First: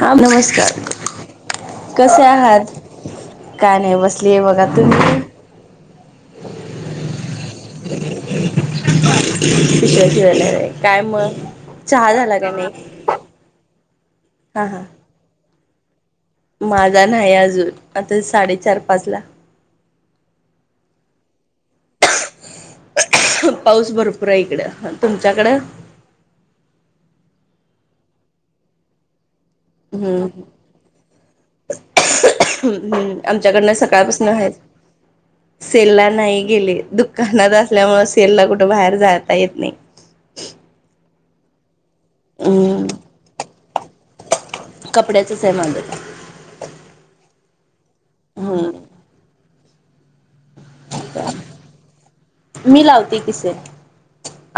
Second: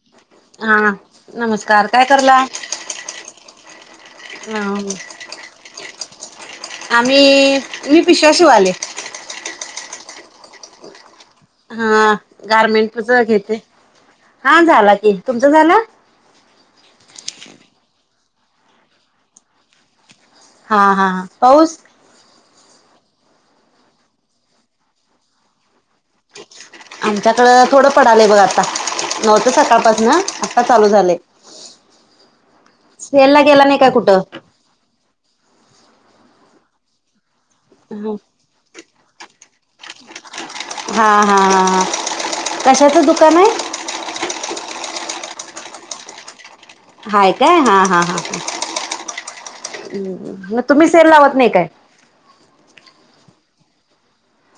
हा नमस्कार हा नमस्कार काय कसे करला आहात? काय नाही बसली आहे बघा तुम्ही आम्ही मी पिशव्या शिवलंय. पिशव्या शिवायला हो काय म हा गारमेंटच घेते हा झाला की तुमच झालं माझा नाही अजून आता साडेचार पाच ला हा हा पाऊस पाऊस भरपूर आहे इकडे तुमच्याकडे? आमच्याकडं थोडं पडालय बघ आता. नऊ त सकाळपास न हम्म आता चालू झाले. हम्म ला गेला आमच्याकडन नाही काय कुठं सकाळपासून आहेच. सेल ला नाही गेले दुकानात असल्यामुळे सेल ला कुठे बाहेर जात येत नाही. हा हा हा हम्म कशाच दुकान आहे? कपड्यातच आहे माझं. हाय काय हा हा ह् हम्म म तुम्ही सेल लावत नाही काय. मी लावते कि सेल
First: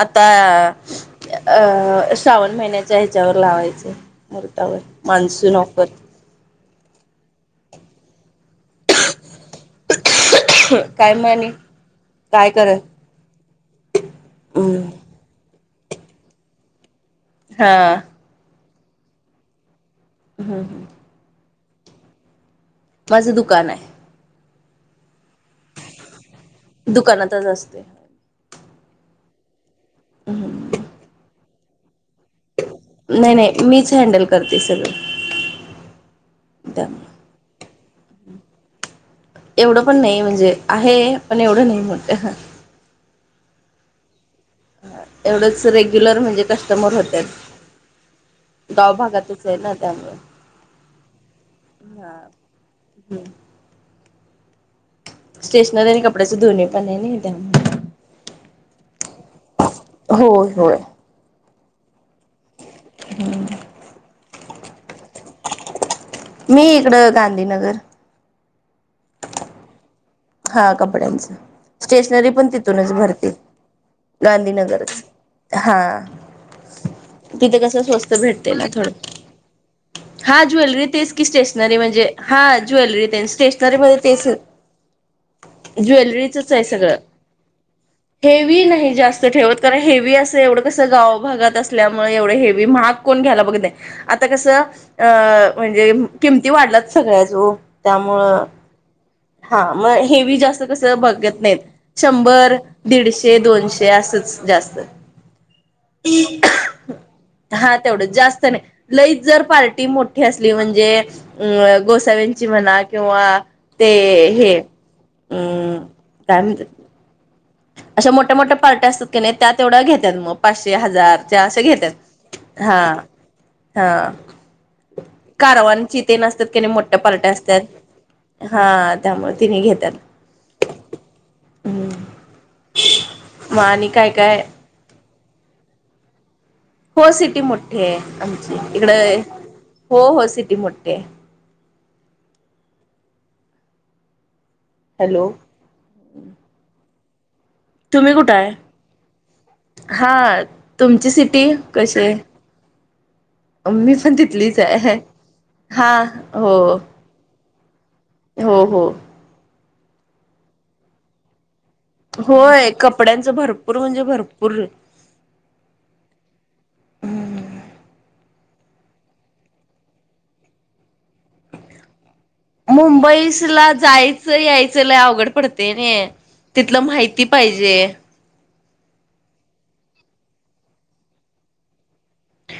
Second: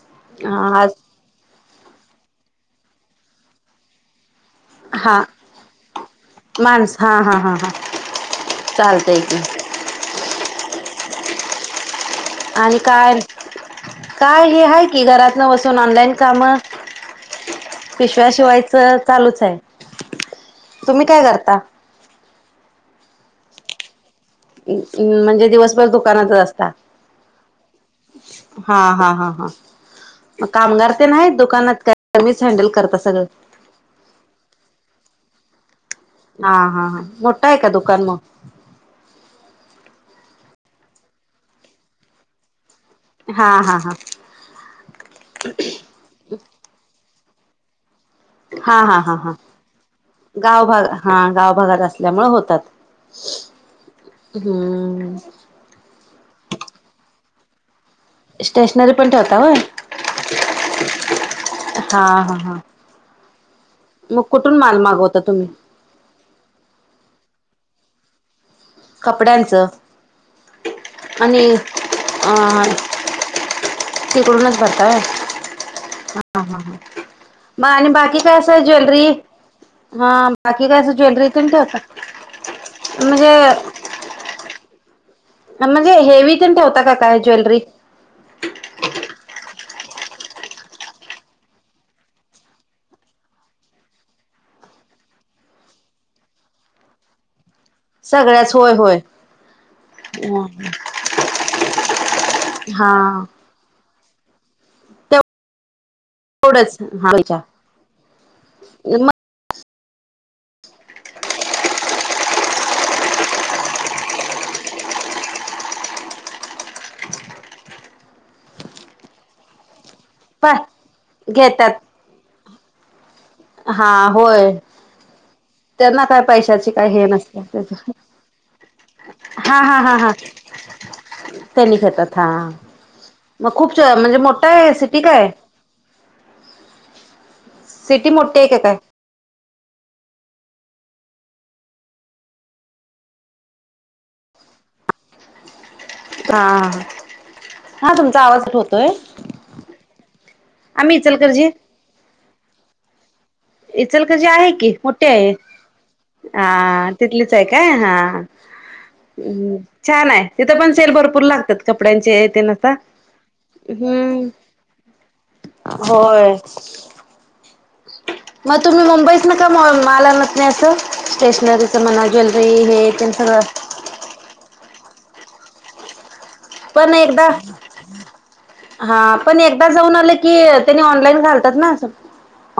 आता हा अ श्रावण महिन्याच्या ह्याच्यावर लावायचं मर्तावर हा मान्सून ऑफर. माणस हा हा हा हा चालतय कि. काय म आणि आणि काय काय हे आहे की घरातन बसून ऑनलाईन कामं. हा. पिशव्या शिवायच चालूच आहे. हंम. तुम्ही काय करता? माझं दुकान आहे. म- म्हणजे दिवसभर दुकानातच असता? दुकानातच असते हा ह ह ह म कामगार ते नाही दुकानात का तुमीच हडल कर नाही नाही मीच हॅनडल करते सगळ. हा हा हा मोठा आहे का दुकान मग. एवढं पण नाही म्हणजे आहे पण एवढं नाही मोठ. हा हा हा. एवढच रेग्युलर म्हणजे कस्टमर होत्यात. गाव भागातच आहे ना. त्यामुळे गावभाग हा गाव भागात असल्यामुळे होतात. हम्म! स्टेशनरी आणि कपड्याच धुनी पण आहे नाही, त्या स्टेशनरी पण ठेवता होय होय होय हा हा. ह मग कुठून माल मागवता तुम्ही? मी इकडं गांधीनगर. कपड्यांचं. हा कपड्यांच आणि स्टेशनरी अ पण तिथूनच भरते. तिकडूनच भरता गांधीनगरच होय. हा‌. तिथे मग कसं, आणि स्वस्त बाकी काय भेटते असं ना थोडं. ज्वेलरी हा बाकी काय ज्वेलरी असं तेच की तेन स्टेशनरी ठेवता म्हणजे, हा ज्वेलरी ते म्हणजे स्टेशनर म तेच म्हणजे हेवी ज्वेलरीचच तेन आहे ठेवता का सगळं काय ज्वेलरी? हेवी नाही जास्त ठेवत, कारण हेवी असं एवढं कसं गाव भागात असल्यामुळे एवढे हेवी महाग कोण घ्यायला बघत नाही आता कसं अ म्हणजे किमती वाढलात सगळ्यांच्या ओ. त्यामुळं सगळ्याच होय होय हा. मग हेवी जास्त कस बघत नाहीत शंभर, हा दिडशे. ते दोनशे असच जास्त. हा तेवढंच जास्त नाही मग लई जर पार्टी मोठी असली, म्हणजे अ गोसाव्यांची म्हणा, किंवा ते हे अम्म काय म्हणतात? अशा मोठ्या मोठ्या पार्ट्या असतात क नाय, त्या तेवढ्या घेत्यात म पा पाचशे हजार च्या अशा घेतात घेत्यात‌. हा हा, होय, कारवांची त्यांना ते काय नसतात की पैशाची नाही काय मोठ्या हे पार्ट्या नसत्या असतात त्याज्या हा, त्यामुळ तिनी घेत्यात. त्यानी घेतात, हा म मग खूप, आणि काय म्हणजे काय मोठा आहे सिटी काय ये? हो सिटी मोठी हाय सिटी मोठी आहे का आमची काय इकड, हो हो, सिटी मोठी हाय. हॅलो, हा, हा तुम्ही तुमचा कुठे आवाज हाय, होतोय हा, आम्ही तुमची सिटी इचलकरंजी कशी आहे? मी पण इचलकरंजी आहे तिथलीच की हाय, मोठी आहे हा, हो. हा तिथलीच हाय काय, हा हो हो. हम्म, छान हाय, तिथं पण सेल भरपूर लागत्यात. कपड्यांचे तेन होय आता, कपड्यांचं भरपूर म्हणजे हम्म भरपूर होय. म तुम्ही मुंबई तन, का मोल माल आणत नाय असं स्टेशनरी ते म्हणा ज्वेलरी, हे तेन सगळं आ जाय चं यायच लय अवघड पडतय नय. पण एकदा हा, पण एकदा जाऊन आल की, त्यांनी ऑनलाईन घालतात ना, अस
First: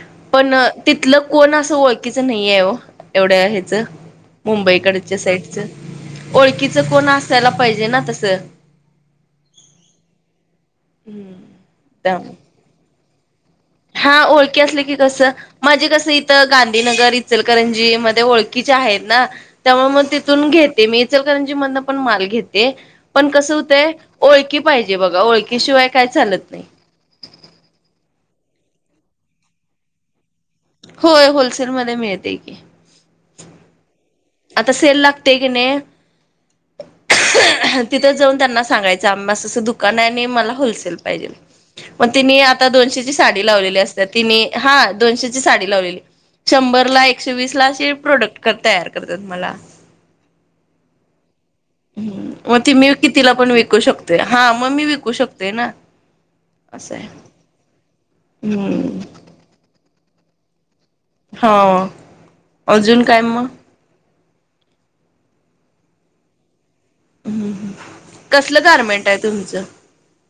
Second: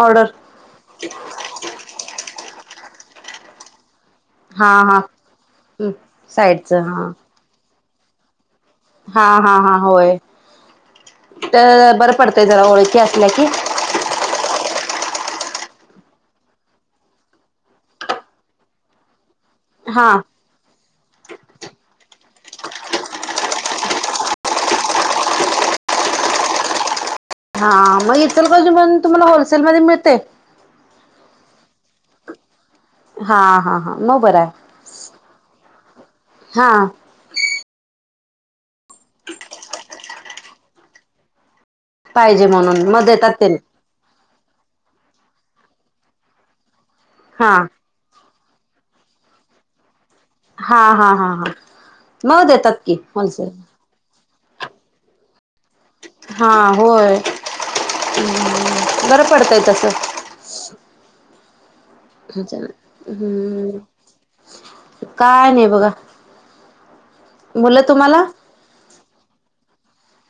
ऑर्डर. पण तिथलं कोण असं ओळखीचं नाहीये ओ, एवढ्य ह्याच हा हा मुंबईकडच्या साईडच, साईडच ओळखीच कोण असायला पाहिजे ना तस हा हा हा, होय, त बरं त्यामुळे पडतय जरा ओळखी असल्या की हा ओळखी असल्या की कसं माझी कस इथं गांधीनगर, इचलकरंजी मध्ये ओळखीच्या हाईत ना त्यामुळ म हा तिथून घेते मी, इचलकरंजी मधन पण माल घेते. पण कसं होतय, ओळखी पाहिजे बघा, ओळखी शिवाय काय चालत नाही. हा म इचलकरंजी मधून तुम्हाला होलसेल मध्ये मिळतय. होय होलसेलमध्ये मिळतय की हा हा हा म बरं हाय. आता सेल लागतय क नय हा तिथंच जाऊन त्यांना सांगायचं, आम अससं दुकान आहे आणि मला होलसेल पाहिजेल. म तिनी पाहिजे आता म्हणून दोनशे मग ची देतात साडी त्यानी लावलेली अस त तिनी हा, दोनशेची साडी लावलेली, शंभरला, एकशे हा वीस ला, अशी प्रोडक्ट कर तयार करतात मला हा हा हा हा मग ह म ती देतात मी की कितिला पण होलसेल विकू शकतेय हा म मी विकू शकतेय ना. हा असं आहे होय हम्म हम्म बरं पडतय तस हो. हं चल हम्म काय नाय बघा मुलं तुम्हाला कसलं गार्मेंट आहे तुमचं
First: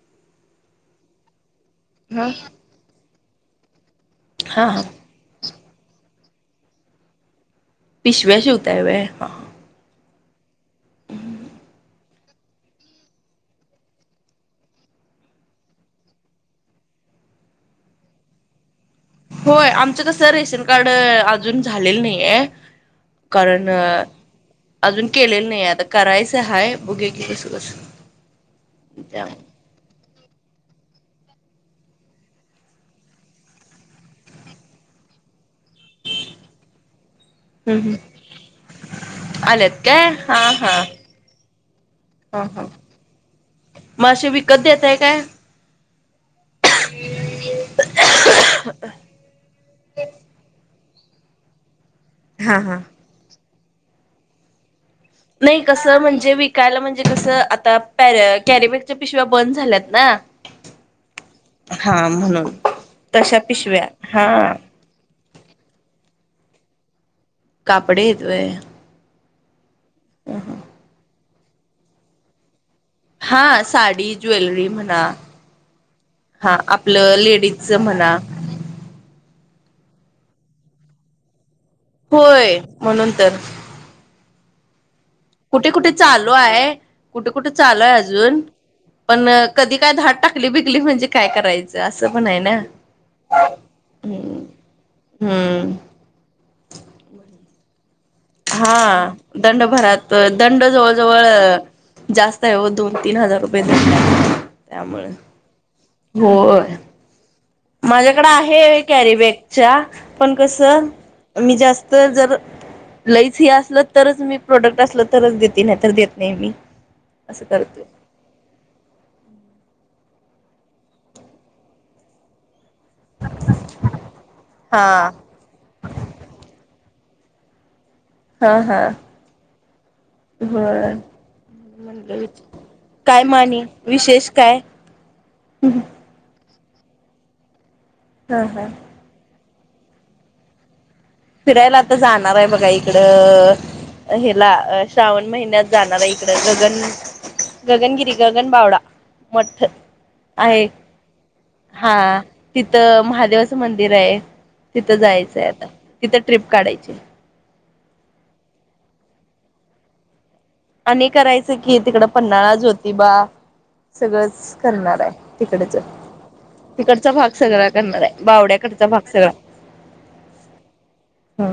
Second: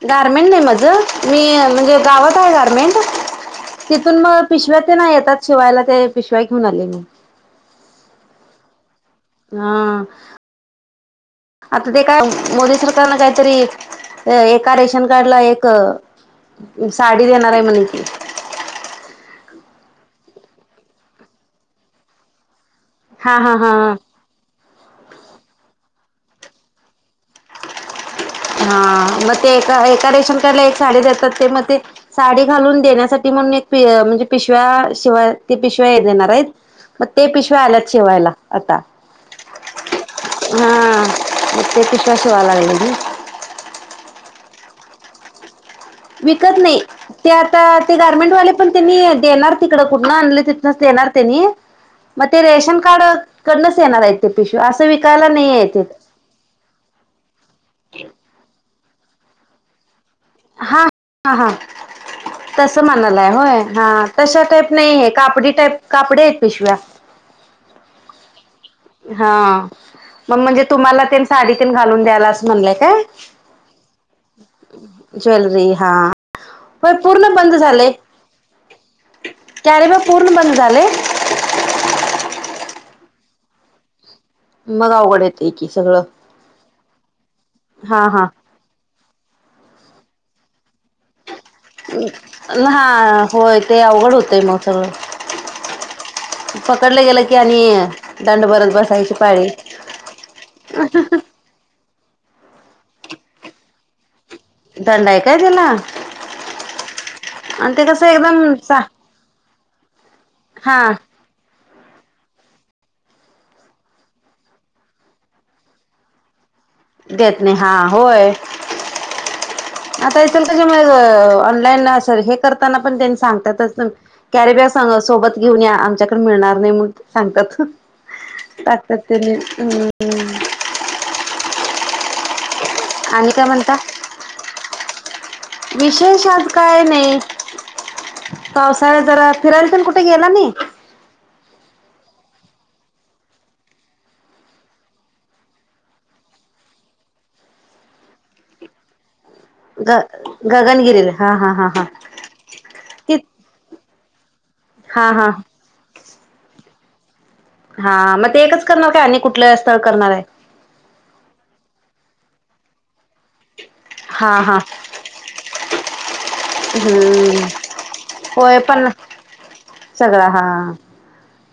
गारमेट नाही माझं मी म्हणजे ह गावात आहे गारमेंटम. तिथून मग हा पिशव्या हा ते नाही येतात शिवायला ते पिशव्या घेऊन आले मी. पिशव्या शिवताय वय. हा आता ते का मोदी सरकारन काहीतरी. एका रेशन कार्ड ला एक साडी देणार आहे म्हणे. होय आमचं कसं रेशन कार्ड अजून झालेलं नाही आहे. हा हा कारण हा हा. अजून केलेलं नाही आता करायचं हाय बुकिंग. हा मग ते एका एका रेशन कार्ड ला एक साडी देतात ते मग तेजेवण. साडी घालून देण्यासाठी म्हणून एक म्हणजे पिशव्या शिवाय. ते पिशव्या हे देणार आहेत मग ते पिशव्या हम्म आल्यात हम्म शिवायला आता. हा म ते पिशव्या शिवाल लागली ती. म असे विकत देताय काय. विकत नाही ते आता ते गारमेंट वाले पण त्यांनी. येणार तिकड कुठन आण तिथनच येणार ते नाही मग ते हा रेशन हा कार्ड कडनच येणार आहेत. ते पिशव्या असं विकायला नाही येत. म्हणजे वीक. कायला म्हणजे कस आता पॅर कॅरेबकच्या पिशव्या बंद झाल्यात ना. हा ह हा म्हणून तस म्हणालाय तशा होय ह पिशव्या तश हा. का नाही हे कापडी टाईप कापडे आहेत पिशव्या. कापडी येत होय. हा मग म्हणजे तुम्हाला ते साडी ते घालून द्यायला असं म्हणलंय काय. हा साडी ज्वेलरी म्हणा. ज्वेलरी हा हा होय आपलं पूर्ण बंद लेडीज झालय म्हणा. कॅरीबॅग पूर्ण बंद झाले. होय म्हणून तर. मंग अवघड आहे. कुठे कुठे चालू आहे कुठे कुठे चालू आहे हा हा अजून. पण कधी काय धाड टाकली बिकली म्हणजे काय करायच. हा होय ते अवघड होतंय मग सगळ. हम्म. पकडलं गेलं की आणि. दंड हा भरत बसायची पाळी दंड भरात दंड जवळ जवळ. जास्त आहे हो दोन तीन हजार रुपये त्यामुळे दंड आहे काय त्याला होय. आणि ते कसं माझ्याकडे एकदम चा आहे कॅरी बॅगच्या पण कस हा मी जास्त जर. लईच हे असलं तरच मी प्रोडक्ट असलं तरच देेते नाही तर देत नाही मी. देत असं नाही करतोय हां होय. आता इचलकरंजी मुळं ऑनलाईन सारख. करताना पण त्यां सांगतात कॅरीबॅग हा स सोबत. घेऊन या आमच्याकडे मिळणार नाही मग ते सांगतात. [inaudible] हो म्हण गेली. काय आणि मनी म्हणता विशेष काय. शेष आज काय नाही हा हा पावसाळ्या जरा फिरायला पण कुठे गेला नाही. फिरायला आता जाणार आहे बघा इकड. ह्यला अ श्रावण महिन्यात जाणार आहे इकडं गगन गगनगिरी गगन बावडा. ग गगनगिरीला हां हां हां तिथं महादेवाचं मंदिर आहे तिथं हा हा जायचंय आता. तिथं ट्रीप काढायची. हां मग ते एकच करणार काय आणि कुठलं स्थळ करणार आहे. आणि करायचं की तिकडं पन्हाळा, जोतीबा हा सगळंच हा करणार आहे तिकडचं. तिकडचा भाग हम्म सगळा करणार आहे होय बावड्याकडचा पण भाग सगळा. सगळा हां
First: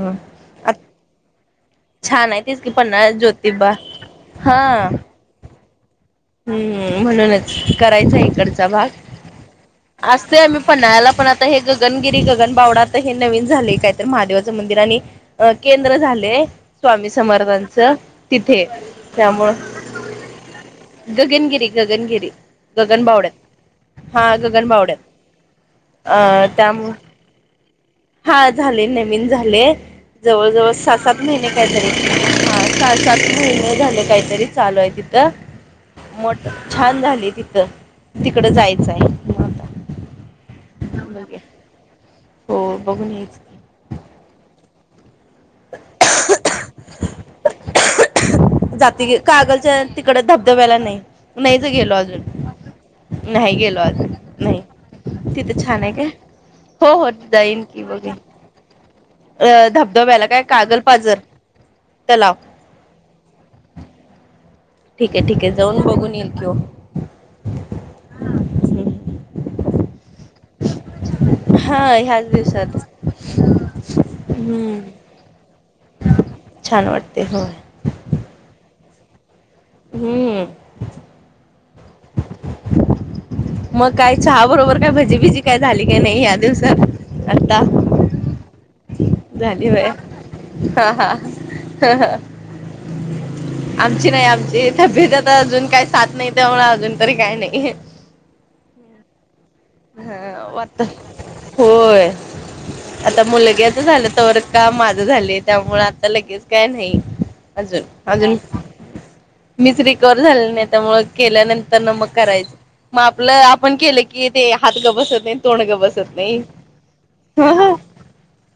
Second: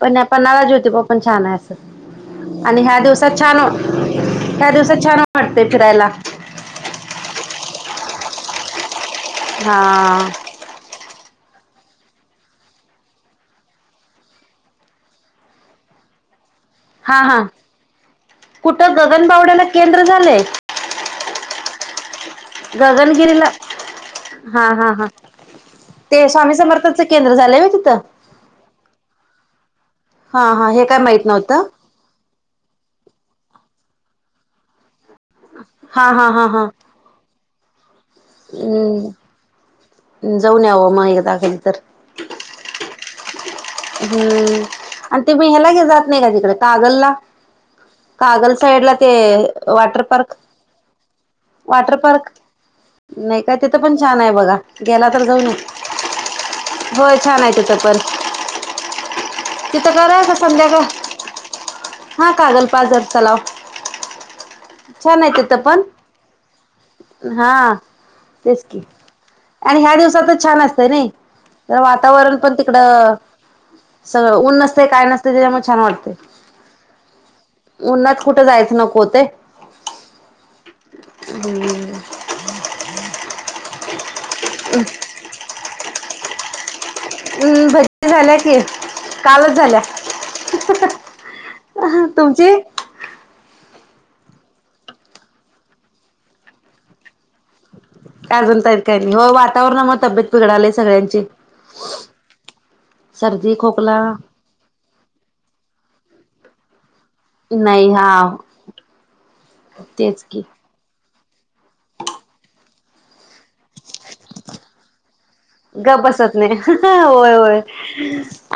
पण पण पन्हाळा, जोतिबा पण छान छान आहे तेच असं की आणि ह्या पन्हाळा दिवसात छान ज्योतिबा हा ह दिवसात छान वाटतंय फिरायला. हम्म म्हणूनच करायचा इकडचा भाग हा असते आम्ही पन्हाळ्याला पण आता हे गगनगिरी गगन बावडा आता हे नवीन झाले काय तर महादेवाचं मंदिर आणि अ केंद्र झाले स्वामी हा हा समर्थांच तिथे कुठं त्यामुळं गगनबावड्याला केंद्र झालंय? गगनगिरी गगनगिरी गगनगिरीला गगनबावड्यात हा हां हां गगनबावड्यात हां ते स्वामी समर्थच केंद्र झालंय व्हय तिथं? हां झाले नवीन झाले हा हा जवळजवळ हे सहा काय सात माहित महिने काय नव्हतं तरी झाले. हां सात सात महिने झाले काहीतरी चालू आहे तिथं. हा हा मठ हा हा छान झालंय तिथं. तिकडं जायचं आहे मग आता हम्म जाऊन यावं मग एकदा बघूया कधी तर. हो बघून येच. हम्म आणि ते मेहयला घे जात नाही का तिकडे कागलला कागल साईड ला ते जाते कागलच्या वॉटर तिकडे पार्क, धबधब्याला नाही नाहीच गेलो वॉटर अजून पार्क. नाही काय तिथं गेलो पण अजून छान आहे बघा नाही गेला तर जाऊन तिथे छान आहे काय हो हो होय छान आहे जाईन तिथं की पण. बघेन अ तित खरं धबधब्याला का काय कागल संध्याकाळ पाजर हां तलाव कागल पाझर तलाव ठीक छान ठीके आहे जाऊन बघून येईल कि ओ. हां तेच की आणि ह्या दिवसात छान असतं नाही. तर हा ह्याच वातावरण पण दिवसात तिकडं सगळं ऊन हम्म नसते काय नसते त्याच्यामुळे छान वाटते. छान वाटते हो उन्हात कुठे जायचं नको ते. हम्म हम्म मग काय चहा बरोबर काय भजी भिजी काय झाली काय नाही या दिवसात? आता अम् भज्जी झाल्या की. कालच झाली झाल्या, वय तुमची? हम् [unintelligible] आमची नाही आमची, तब्येत आता अजून काही साथ नाही, त्यामुळे अजून तरी काही नाही. अजून तरी काही नाही, हो वाट वातावरणामुळे तब्येत हा बिघडलीय वाटत सगळ्यांची. होय आता सर्दी, मुलग्याच खोकला झालं तवर काम माझं झालंय, त्यामुळे आता लगेच काय नाही. अजून नाही हा अजून मीच रीकव्हर तेच की झाले नाही. त्यामुळं केल्यानंतर ना मग करायचं मग आपलं आपण केलं की ते हात गबसते. ग बसत नाही होय होय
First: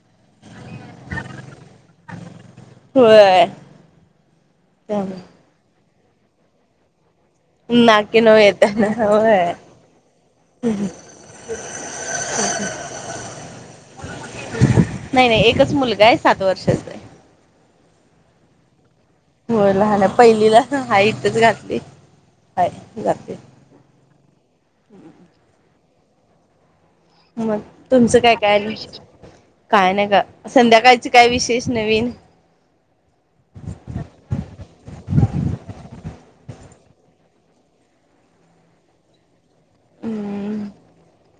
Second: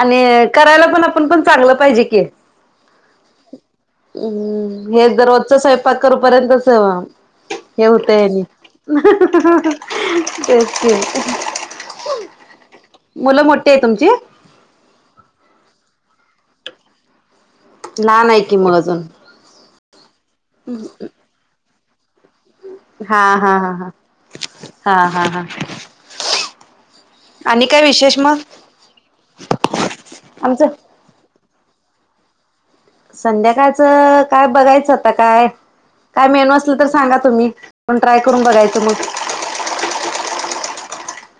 आणि करायला पण आपण पण चांगलं पाहिजे कि व्हय हम्म हे दरोजच सैपाक करू पर्यंतच हे नाकी नऊ होतंय [unintelligible] येत होय तेच की मुलं मोठी आहे तुमची? नाही, नाही, एकच मुलगा आहे सात वर्षांचा. लहान आहे की मग अजून हो, लहान आहे पहिलीलाच आहे इथेच घातलंय. हा हा हा हा हा हा हा. मग आणि काय तुमचं विशेष काय मग काय विशेष? काय नाही का आमचं संध्याकाळच काय विशेष नवीन? संध्याकाळचं काय बघायचं, आता काय काय मेनू असले तर सांगा तुम्ही, मगं ट्राय करून बघायचं मग हम्.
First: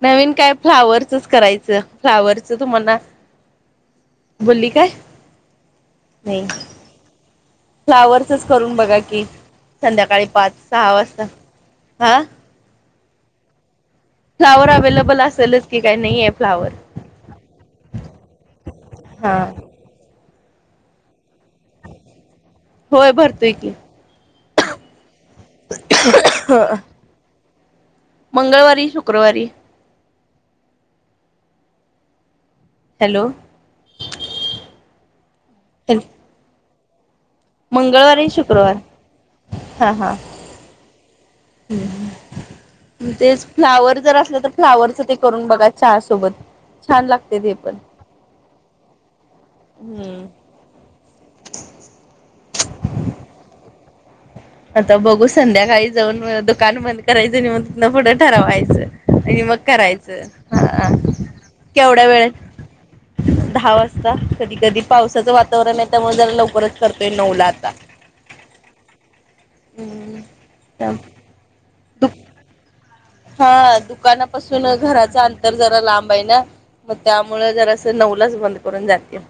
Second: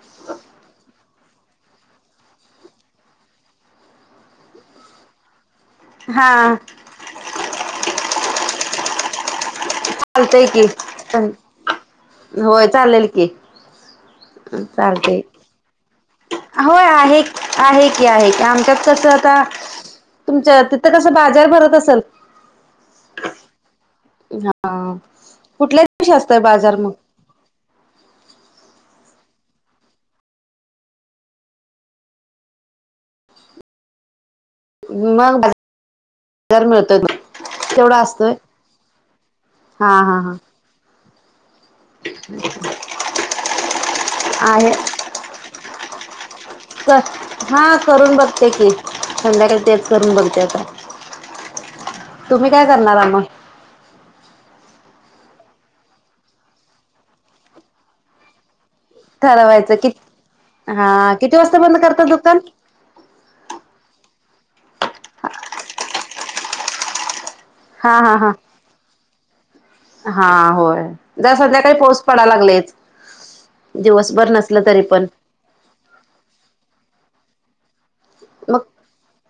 नवीन काय फ्लावरचंच करायचं, फ्लावरचं तुम्हाला बोलली काय नाही, हा फ्लावर्सच करून बघा की संध्याकाळी चालतंय पाच- की सहा वाजता हा होय, चाललेल की. फ्लाँवर अवेलेबल चालतंय असेलच की, काय नाही आहे फ्लाँवर [inaudible] होय आहे आहे की आहे की आमच्यात कसं हा आता [inaudible] तुमच्या तिथं कसं बाजार भरत असेल? होय, भरतोय की. हा, कुठल्याच दिवशी असतय बाजार मग? मंगळवारी, शुक्रवारी. हॅलो‌? मग [inaudible] बाजार मिळतो मग. तेवढा मंगळवारी असतोय, शुक्रवार [inaudible] हा हा हा. [inaudible] तेच फ्लावर जर असलं, तर हा आहे फ्लावरचं ते करून बघा चहासोबत. हा, करून बघते की, संध्याकाळी तेच करून हम्म बघते आता. तुम्ही काय करणार आहे मग? आता बघू संध्याकाळी जाऊन दुकान बंद करायचं आणि मग तिं तिथनं पुढं ठरवायचं. आणि मग ठरवायचं कि करायचं, हा किती वाजता बंद केवढ्या करतात वेळ दुकान दहा वाजता, कधी कधी पावसाचं वातावरण असतंय, त्यामुळे जरा लवकरच करतोय नऊ ला आता. हा हा हा हा, होय. दस हजार काही पोस दु पडाय लागलेत. हा, दुकानापासून पण घराचा तर जरा लांब आहे ना, मग त्यामुळे जरासं नऊलाच बंद मग करून जाते.